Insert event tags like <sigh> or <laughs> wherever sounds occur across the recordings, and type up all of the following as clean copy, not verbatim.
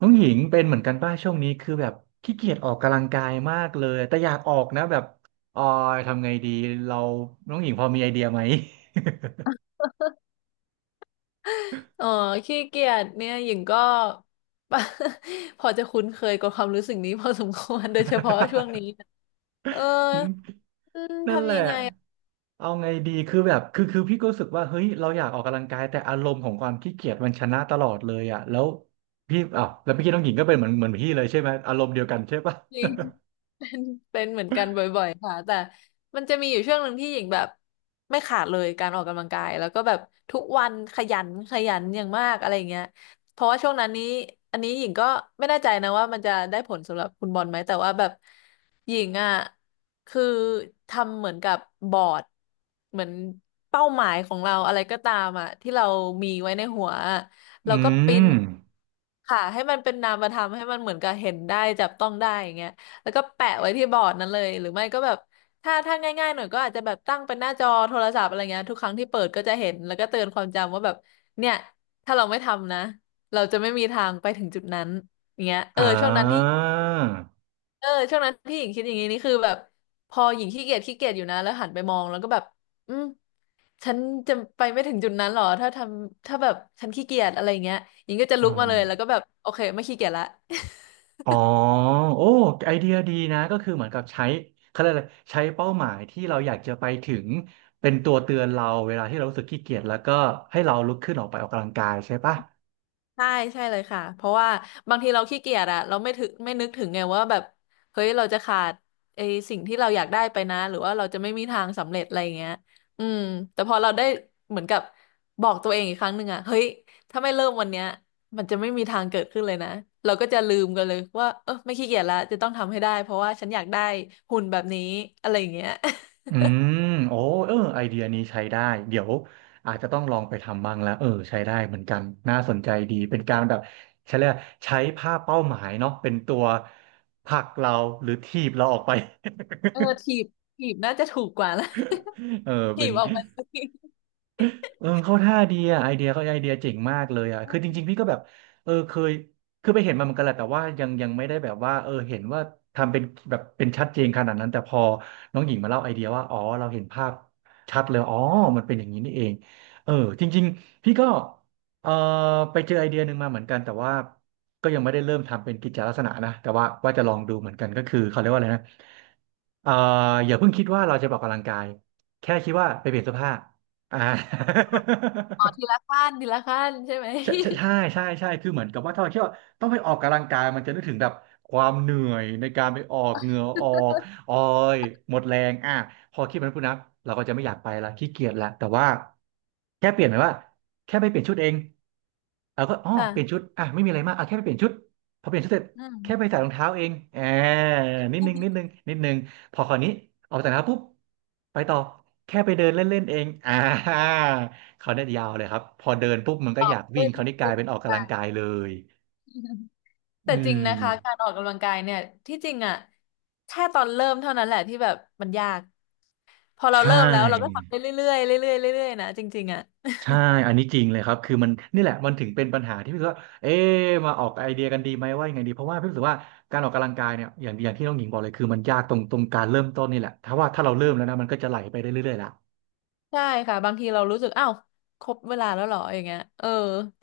น้องหญิงเป็นเหมือนกันป่ะช่วงนี้คือแบบขี้เกียจออกกำลังกายมากเลยแต่อยากออกนะแบบออยทำไงดีเราน้องหญิงพอมีไอเดียไหม เออขี้เกียจเนี่ยหญิงก็ <laughs> พอจะคุ้นเคยกับความรู้สึกนี้พอสมควรโดยเฉพาะช่วงนี้เออ<laughs> นั่นแหทำละยังไง เอาไงดีคือแบบคือคือพี่ก็รู้สึกว่าเฮ้ยเราอยากออกกำลังกายแต่อารมณ์ของความขี้เกียจมันชนะตลอดเลยอ่ะแล้วพี่อ้าวแล้วพี่อกี้น้องหญิงก็เป็นเหมือนพี่เลยใช่ไหมอารมณ์เดียวกันใช่ป่ะ จริง <laughs> เป็นเหมือนกันบ่อยๆค่ะแต่มันจะมีอยู่ช่วงหนึ่งที่หญิงแบบไม่ขาดเลยการออกกำลังกายแล้วก็แบบทุกวันขยันอย่างมากอะไรอย่างเงี้ยเพราะว่าช่วงนั้นนี้อันนี้หญิงก็ไม่แน่ใจนะว่ามันจะได้ผลสำหรับคุณบอลไหมแต่ว่าแบบหญิงอ่ะคือทำเหมือนกับบอร์ดเหมือนเป้าหมายของเราอะไรก็ตามอ่ะที่เรามีไว้ในหัว <laughs> อืแล้วก็ปริ้นมค่ะให้มันเป็นนามธรรมให้มันเหมือนกับเห็นได้จับต้องได้อย่างเงี้ยแล้วก็แปะไว้ที่บอร์ดนั้นเลยหรือไม่ก็แบบถ้าง่ายๆหน่อยก็อาจจะแบบตั้งเป็นหน้าจอโทรศัพท์อะไรเงี้ยทุกครั้งที่เปิดก็จะเห็นแล้วก็เตือนความจำว่าแบบเนี่ยถ้าเราไม่ทำนะเราจะไม่มีทางไปถึงจุดนั้นอย่างเงี้ยเออ่อช่วงนั้นที่าเออช่วงนั้นที่หญิงคิดอย่างนี้นี่คือแบบพอหญิงขี้เกียจอยู่นะแล้วหันไปมองแล้วก็แบบอืม ฉันจะไปไม่ถึงจุดนั้นหรอถ้าแบบฉันขี้เกียจอะไรอย่างเงี้ยหญิงก็จะอ่ลุกมาเลยแล้วก็า แบบโอเคไม่ขี้เกียจละ อ๋อโอ้ไอเดียดีนะก็คือเหมือนกับใช้เขาเรียกอะไรใช้เป้าหมายที่เราอยากจะไปถึงเป็นตัวเตือนเราเวลาที่เรารู้สึกขี้เกียจแล้วก็ให้เราลุกขึ้นออกไปออกกำลังกายใช่ปะใช่ใช่เลยค่ะเพราะว่าบางทีเราขี้เกียจอะเราไม่นึกถึงไงว่าแบบเฮ้ยเราจะขาดไอ้สิ่งที่เราอยากได้ไปนะหรือว่าเราจะไม่มีทางสำเร็จอะไรอย่างเงี้ยอืมแต่พอเราได้เหมือนกับบอกตัวเองอีกครั้งหนึ่งอะเฮ้ยถ้าไม่เริ่มวันเนี้ยมันจะไม่มีทางเกิดขึ้นเลยนะเราก็จะลืมกันเลยว่าเออไม่ขี้เกียจละจะต้องทำให้ได้เพราะว่าฉันอยากได้หุ่นแบบนี้อะไรอย่างเงี้ย <laughs> อืมโอ้เออไอเดียนี้ใช้ได้เดี๋ยวอาจจะต้องลองไปทำบ้างแล้วเออใช้ได้เหมือนกันน่าสนใจดีเป็นการแบบใช้เรียกว่าใช้ภาพเป้าหมายเนาะเป็นตัวผลักเราหรือถีบเราออกไป เออถีบน่าจะถูกกว่านะ <laughs> เออ <laughs> เป็ถีน บออกมาสิเออเข้าท่าดีอ่ะไอเดียก็ไอเดียเจ๋งมากเลยอ่ะคือจริงๆพี่ก็แบบเออเคยคือไปเห็นมาเหมือนกันแหละแต่ว่ายังไม่ได้แบบว่าเออเห็นว่าทำเป็นแบบเป็นชัดเจนขนาดนั้นแต่พอน้องหญิงมาเล่าไอเดียว่าอ๋อเราเห็นภาพชัดเลยอ๋อมันเป็นอย่างนี้นี่เองเออจริงๆพี่ก็เออไปเจอไอเดียหนึ่งมาเหมือนกันแต่ว่าก็ยังไม่ได้เริ่มทำเป็นกิจลักษณะนะแต่ว่าจะลองดูเหมือนกันก็คือเขาเรียกว่าอะไรนะ เอ่ออย่าเพิ่งคิดว่าเราจะไปออกกำลังกายแค่คิดว่าไปเปลี่ยนเสื้อผ้าอ่า อ๋อทีละขั้นทีละขั้นใช่ไหม <laughs> ใช่คือเหมือนกับว่าถ้าเราคิดว่าต้องไปออกกำลังกายมันจะนึกถึงแบบความเหนื่อยในการไปออกเหงื่อออกออยหมดแรงอ่ะพอคิดแบบนั้นปุ๊บนะเราก็จะไม่อยากไปละขี้เกียจละแต่ว่าแค่เปลี่ยนหมายว่าแค่ไปเปลี่ยนชุดเองเราก็อ๋อเปลี่ยนชุค่ะ ดอ่ะไม่มีอะไรมากอ่ะแค่ไปเปลี่ยนชุดพอเปลี่ยนชุดเสร็จอืม แค่ไปใส่รองเท้าเองแอมนิดนึง<laughs> พอคราวนี้ออกจากรองเท้าปุ๊บไปต่อแค่ไปเดินเล่นๆเองอ่า เขาเนี่ยยาวเลยครับพอเดินปุ๊บมันก็อออกยากวิ่งเรื่อยเขาวนี่ๆกลาเรื่ยอยเป็นออกๆไป กำลังกายเลย <laughs> อืแต่จริงนะคะการมออกกำลังกายเนี่ยที่จริงอ่ะแค่ตอนเริ่มเท่านั้นแหละที่แบบมันยากพอเราใช่เริ่มแล้วเราก็ทำได้เรื่อยๆเรื่อยๆเรื่อยๆนะจริงๆอ่ะใช่อันนี้จริงเลยครับคือมันนี่แหละมันถึงเป็นปัญหาที่พี่รู้สึกว่าเอ๊ะมาออกไอเดียกันดีไหมว่ายังไงดีเพราะว่าพี่รู้สึกว่าการออกกำลังกายเนี่ยอย่างที่น้องหญิงบอกเลยคือมันยากตรงการเริ่มต้นนี่แหละถ้าเราเริ่มแล้วนะมันก็จะไหลไปได้เรื่อยๆละใช่ค่ะบางทีเรารู้สึกอ้าวครบเวลาแล้วเหรออย่างเงี้ยเออ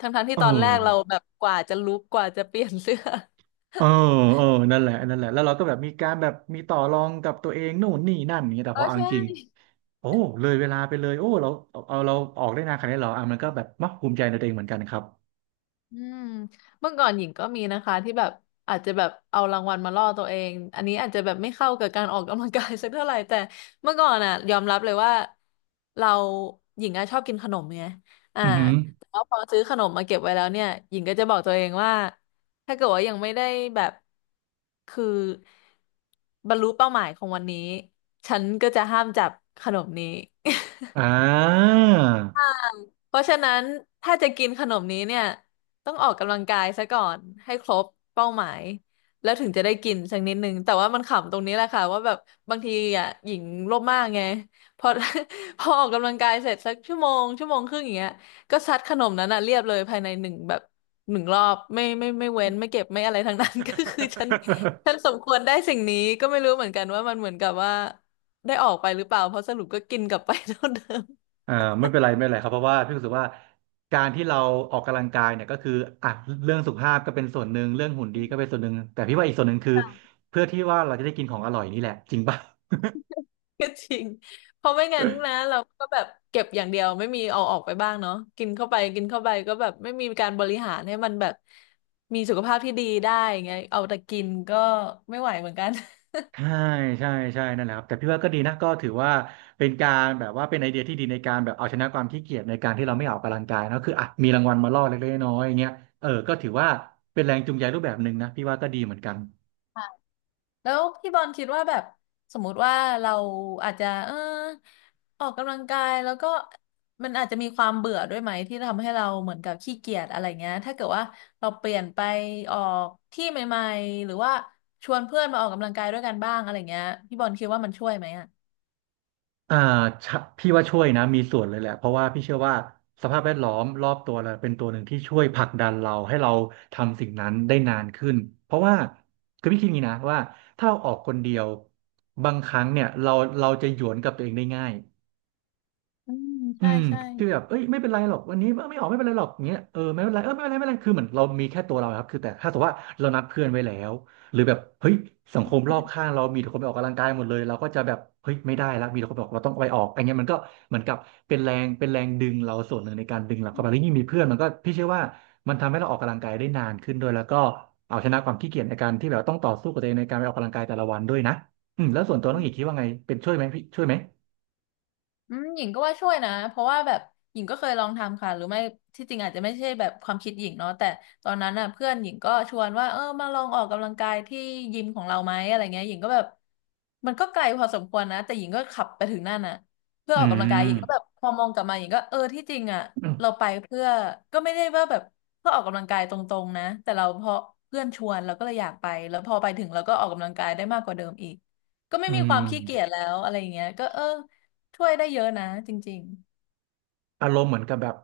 ทั้งๆเที่ตอนแรกเราออแบบกว่าจะลุกกว่าจะเปลี่ยนเสื้อ เออเออนั่นแหละนั่นแหละแล้วเราก็แบบมีการแบบมีต่อรองกับตัวเองนู่นนี่นั่นอย่างเงี้ย <laughs> แต่เออพอเอาจใช่ ริง โอ้เลยเวลาไปเลยโอ้เราเอาเราออกได้นานขนาดนี้เหรออ่ะมันก็แบบมักภูมิใจในตัวเองเหมือนกันครับอืมเมื่อก่อนหญิงก็มีนะคะที่แบบอาจจะแบบเอารางวัลมาล่อตัวเองอันนี้อาจจะแบบไม่เข้ากับการออกกำลังกาย <laughs> สักเท่าไหร่แต่เมื่อก่อนอ่ะยอมรับเลยว่าเราหญิงอะชอบกินขนมไงอ่าอือหือแต่ว่าพอซื้อขนมมาเก็บไว้แล้วเนี่ยหญิงก็จะบอกตัวเองว่าถ้าเกิดว่ายังไม่ได้แบบคือบรรลุเป้าหมายของวันนี้ฉันก็จะห้ามจับขนมนี้ อ่า เพราะฉะนั้นถ้าจะกินขนมนี้เนี่ยต้องออกกำลังกายซะก่อนให้ครบเป้าหมายแล้วถึงจะได้กินสักนิดนึงแต่ว่ามันขำตรงนี้แหละค่ะว่าแบบบางทีอ่ะหญิงโลภมากไงพอ <laughs> พอออกกำลังกายเสร็จสักชั่วโมงชั่วโมงครึ่งอย่างเงี้ยก็ซัดขนมนั้นอ่ะเรียบเลยภายในหนึ่งแบบหนึ่งรอบไม่เว้นไม่เก็บไม่อะไร <laughs> ทั้งนั้น <laughs> ก็คือฉันส <laughs> มควรได้สิ่งนี้ก็ไม่รู้เหมือนกันว่ามันเหมือนกับว่าได้ออกไปหรือเปล่าเพราะสรุปก็กินกลับไปเท่าเดิม อ่าไม่เป็นไรครับเพราะว่าพี่รู้สึกว่าการที่เราออกกำลังกายเนี่ยก็คืออ่ะเรื่องสุขภาพก็เป็นส่วนหนึ่งเรื่องหุ่นดีก็เป็นส่วนหนึ่งแต่พี่ว่าอีกส่วนหนึ่งคือเพื่อที่ว่าเราจะได้กินของอร่อยนี่แหละจริงป่ะ ก็ <laughs> จริง เพราะไม่งั้นนะเราก็แบบเก็บอย่างเดียวไม่มีเอาออกไปบ้างเนาะกินเข้าไปกินเข้าไปก็แบบไม่มีการบริหารให้มันแบบมีสุขภาพที่ดีได้อย่างเงี้ยเอาแต่กินก็ไม่ไหวเหมือนกัน ใช่ใช่ใช่นั่นแหละครับแต่พี่ว่าก็ดีนะก็ถือว่าเป็นการแบบว่าเป็นไอเดียที่ดีในการแบบเอาชนะความขี้เกียจในการที่เราไม่ออกกำลังกายเนอะคืออ่ะมีรางวัลมาล่อเล็กๆน้อยๆอย่างเงี้ยเออก็ถือว่าเป็นแรงจูงใจรูปแบบหนึ่งนะพี่ว่าก็ดีเหมือนกันแล้วพี่บอลคิดว่าแบบสมมุติว่าเราอาจจะออกกำลังกายแล้วก็มันอาจจะมีความเบื่อด้วยไหมที่ทำให้เราเหมือนกับขี้เกียจอะไรเงี้ยถ้าเกิดว่าเราเปลี่ยนไปออกที่ใหม่ๆหรือว่าชวนเพื่อนมาออกกำลังกายด้วยกันบ้างอะไรเงี้ยพี่บอลคิดว่ามันช่วยไหมอ่ะอ่าชะพี่ว่าช่วยนะมีส่วนเลยแหละเพราะว่าพี่เชื่อว่าสภาพแวดล้อมรอบตัวเราเป็นตัวหนึ่งที่ช่วยผลักดันเราให้เราทำสิ่งนั้นได้นานขึ้นเพราะว่าคือพี่คิดอย่างนี้นะว่าถ้าเราออกคนเดียวบางครั้งเนี่ยเราจะหยวนกับตัวเองได้ง่าย อืมอืใช่มใช่ คือแบบเอ้ยไม่เป็นไรหรอกวันนี้เออไม่ออกไม่เป็นไรหรอกอย่างเงี้ยเออไม่เป็นไรเออไม่เป็นไรไม่เป็นไรคือเหมือนเรามีแค่ตัวเราครับคือแต่ถ้าสมมติว่าเรานัดเพื่อนไว้แล้วหรือแบบเฮ้ยสังคมรอบข้างเรามีแต่คนไปออกกำลังกายหมดเลยเราก็จะแบบเฮ้ยไม่ได้ละมีแต่คนบอกเราต้องไปออกอันเนี้ยมันก็เหมือนกับเป็นแรงเป็นแรงดึงเราส่วนหนึ่งในการดึงเราเข้าไปแล้วยิ่งมีเพื่อนมันก็พี่เชื่อว่ามันทำให้เราออกกำลังกายได้นานขึ้นด้วยแล้วก็เอาชนะความขี้เกียจในการที่แบบต้องต่อสู้กับตัวเองในการไปออกกำลังกายแต่ละวันด้วยนะอืมแล้วส่วนตัวน้องอีกคิดว่าไงเป็นช่วยไหมพี่ช่วยไหมอืมหญิงก็ว่าช่วยนะเพราะว่าแบบหญิงก็เคยลองทำค่ะหรือไม่ที่จริงอาจจะไม่ใช่แบบความคิดหญิงเนาะแต่ตอนนั้นน่ะเพื่อนหญิงก็ชวนว่าเออมาลองออกกำลังกายที่ยิมของเราไหมอะไรเงี้ยหญิงก็แบบมันก็ไกลพอสมควรนะแต่หญิงก็ขับไปถึงนั่นน่ะเพื่ออืออกกำลังกายหญิม งก็แบบพอมองกลับมาหญิงก็เออที่จริงอ่ะเราไปเพื่อก็ไม่ได้ว่าแบบเพื่อออกกำลังกายตรงๆนะแต่เราเพราะเพื่อนชวนเราก็เลยอยากไปแล้วพอไปถึงเราก็ออกกำลังกายได้มากกว่าเดิมอีกก็ไม่อืมีคมวามขี้เกียจแล้วอะไรอย่างเงี้ยก็เออ ช่วยได้เยอะนะจริงอารมณ์เหมือนกับแบบ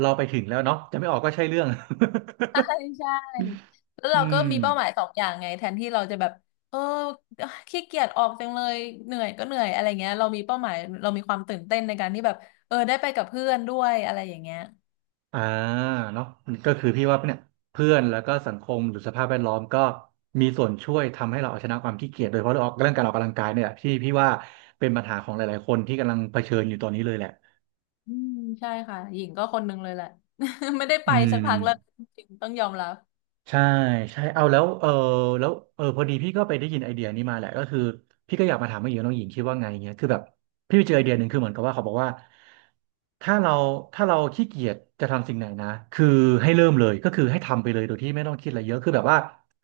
เราไปถึงแล้วเนาะจะไม่ออกก็ใช่เรื่อง ๆใช่ใช่ๆแล้ว <laughs> อืเราก็มมีเป้าหมายสองอย่างไงแทนที่เราจะแบบเออขี้เกียจออกจังเลยเหนื่อยก็เหนื่อยอะไรเงี้ยเรามีเป้าหมายเรามีความตื่นเต้นในการที่แบบเออได้ไปกับเพื่อนด้วยอะไรอย่างเงี้ยอ่าเนาะก็คือพี่ว่าเนี่ยเพื่อนแล้วก็สังคมหรือสภาพแวดล้อมก็มีส่วนช่วยทำให้เราเอาชนะความขี้เกียจโดยเฉพาะเรื่องออกเรื่องการออกกำลังกายเนี่ยแหละที่พี่ว่าเป็นปัญหาของหลายๆคนที่กำลังเผชิญอยู่ตอนนี้เลยแหละอืมใช่ค่ะหญิงก็คนนึงเลยแหละ <laughs> ไม่ได้ไปอืสัม กพักแล้วจริงๆต้องยอมรับใช่ใช่เอาแล้วเออแล้วเออพอดีพี่ก็ไปได้ยินไอเดียนี้มาแหละก็คือพี่ก็อยากมาถามว่าหญิงน้องหญิงคิดว่าไงเงี้ยคือแบบพี่ไปเจอไอเดียหนึ่งคือเหมือนกับว่าเขาบอกว่าถ้าเราถ้าเราขี้เกียจจะทำสิ่งไหนนะคือให้เริ่มเลยก็คือให้ทำไปเลยโดยที่ไม่ต้องคิดอะไรเยอะคือแบบว่า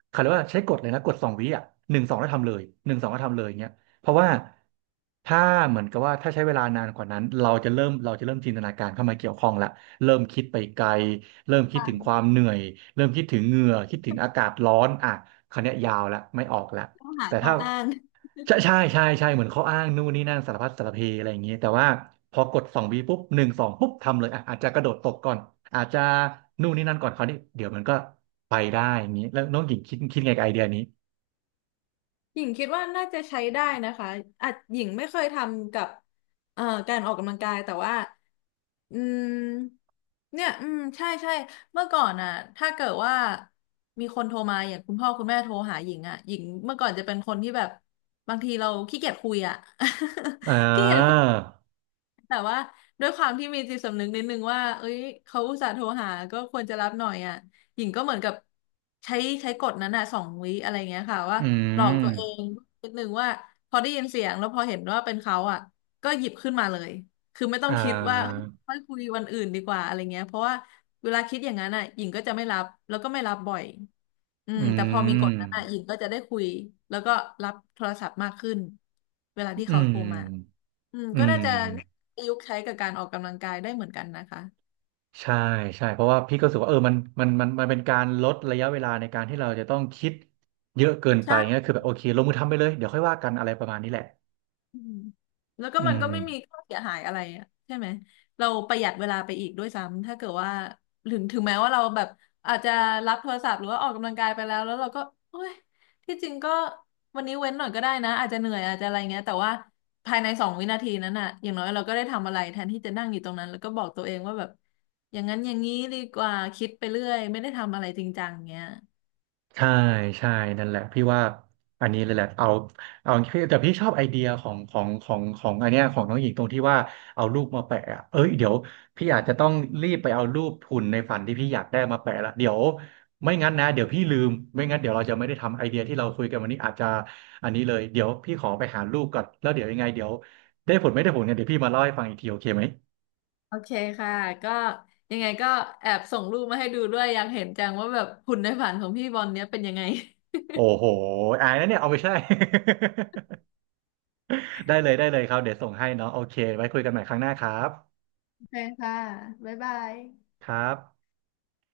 เขาเรียกว่าใช้กฎเลยนะกฎสองวิอ่ะหนึ่งสองแล้วทำเลยหนึ่งสองแล้วทำเลยเงี้ยเพราะว่าถ้าเหมือนกับว่าถ้าใช้เวลานานกว่านั้นเราจะเริ่มจินตนาการเข้ามาเกี่ยวข้องละ เริ่มคิดไปไกลเริ่มคิดถึงความเหนื่อยเริ่มคิดถึงเหงื่อคิดถึงอากาศร้อนอ่ะคราวนี้ยยาวละไม่ออกละต้องหาแต่ข้อถ้าอ้าง ใช่ใช่ใช่ใช่เหมือนเขาอ้างนู่นนี่นั่นสารพัดสารเพอะไรอย่างเงี้ยแต่ว่าพอกดสองวีปุ๊บหนึ่งสองปุ๊บทำเลยอ่ะอาจจะกระโดดตกก่อนอาจจะนู่นนี่นั่นก่อนเขาวนี้เดี๋ยวมันก็ไปได้อย่างนี้แล้วน้องหญิงคิดไงกับไอเดียนี้หญิงคิดว่าน่าจะใช้ได้นะคะอาจหญิงไม่เคยทำกับการออกกำลังกายแต่ว่าอืมเนี่ยอืมใช่ใช่เมื่อก่อนอ่ะถ้าเกิดว่ามีคนโทรมาอย่างคุณพ่อคุณแม่โทรหาหญิงอ่ะหญิงเมื่อก่อนจะเป็นคนที่แบบบางทีเราขี้เกียจคุยอ่ะ อ่า <laughs> ขี้เกียจ แต่ว่าด้วยความที่มีจิตสำนึกนิดนึงว่าเอ้ยเขาอุตส่าห์โทรหาก็ควรจะรับหน่อยอ่ะหญิงก็เหมือนกับใช้ใช้กฎนั้นอ่ะสองวิอะไรเงี้ยค่ะว่าอืหลอกมตัวเองนิดนึงว่าพอได้ยินเสียงแล้วพอเห็นว่าเป็นเขาอ่ะก็หยิบขึ้นมาเลยคือไม่ต้ออ่งคิดว่าาค่อยคุยวันอื่นดีกว่าอะไรเงี้ยเพราะว่า เวลาคิดอย่างนั้นอ่ะหญิงก็จะไม่รับแล้วก็ไม่รับบ่อยอือืมแต่พอมีกฎมนั้นอ่ะหญิงก็จะได้คุยแล้วก็รับโทรศัพท์มากขึ้นเวลาที่อืเขามโทรมาอืมอืก็ม น่าจะประยุกต์ใช้กับการออกกำลังกายได้เหมือนกันนะคะใช่ใช่เพราะว่าพี่ก็รู้สึกว่าเออมันเป็นการลดระยะเวลาในการที่เราจะต้องคิดเยอะเกินไปเงี้ยใช่ คือแบบโอเคลงมือทำไปเลยเดี๋ยวค่อยว่ากันอะไรประมาณนี้แหละอืมแล้วก็อืมันม ก็ไม่มีข้อเสียหายอะไรอะใช่ไหมเราประหยัดเวลาไปอีกด้วยซ้ำถ้าเกิดว่าถึงแม้ว่าเราแบบอาจจะรับโทรศัพท์หรือว่าออกกำลังกายไปแล้วแล้วเราก็โอ้ยที่จริงก็วันนี้เว้นหน่อยก็ได้นะอาจจะเหนื่อยอาจจะอะไรเงี้ยแต่ว่าภายใน2 วินาทีนั้นน่ะอย่างน้อยเราก็ได้ทำอะไรแทนที่จะนั่งอยู่ตรงนั้นแล้วก็บอกตัวเองว่าแบบอย่างนั้นอย่างนี้ดีกว่าคิดไปเรื่อยไม่ได้ทำอะไรจริงจังเงี้ย ใช่ใช่นั่นแหละพี่ว่าอันนี้เลยแหละเอาเอาแต่พี่ชอบไอเดียของอันเนี้ยของน้องหญิงตรงที่ว่าเอารูปมาแปะอะเอ้ยเดี๋ยวพี่อาจจะต้องรีบไปเอารูปหุ่นในฝันที่พี่อยากได้มาแปะละเดี๋ยวไม่งั้นนะเดี๋ยวพี่ลืมไม่งั้นเดี๋ยวเราจะไม่ได้ทำไอเดียที่เราคุยกันวันนี้อาจจะอันนี้เลยเดี๋ยวพี่ขอไปหารูปก่อนแล้วเดี๋ยวยังไงเดี๋ยวได้ผลไม่ได้ผลกันเดี๋ยวพี่มาเล่าให้ฟังอีกทีโอเคไหมโอเคค่ะก็ยังไงก็แอบส่งรูปมาให้ดูด้วยอยากเห็นจังว่าแบบหุ่นในฝันของพี่บอลเนี้ยเป็นยังไงโอ้โหอายนะเนี่ยเอาไปใช่ <laughs> ได้เลยได้เลยครับเดี๋ยวส่งให้เนาะโอเคไว้คุยกันใหม่ครั้งหน้าครับ โอเคค่ะบ๊ายบายครับ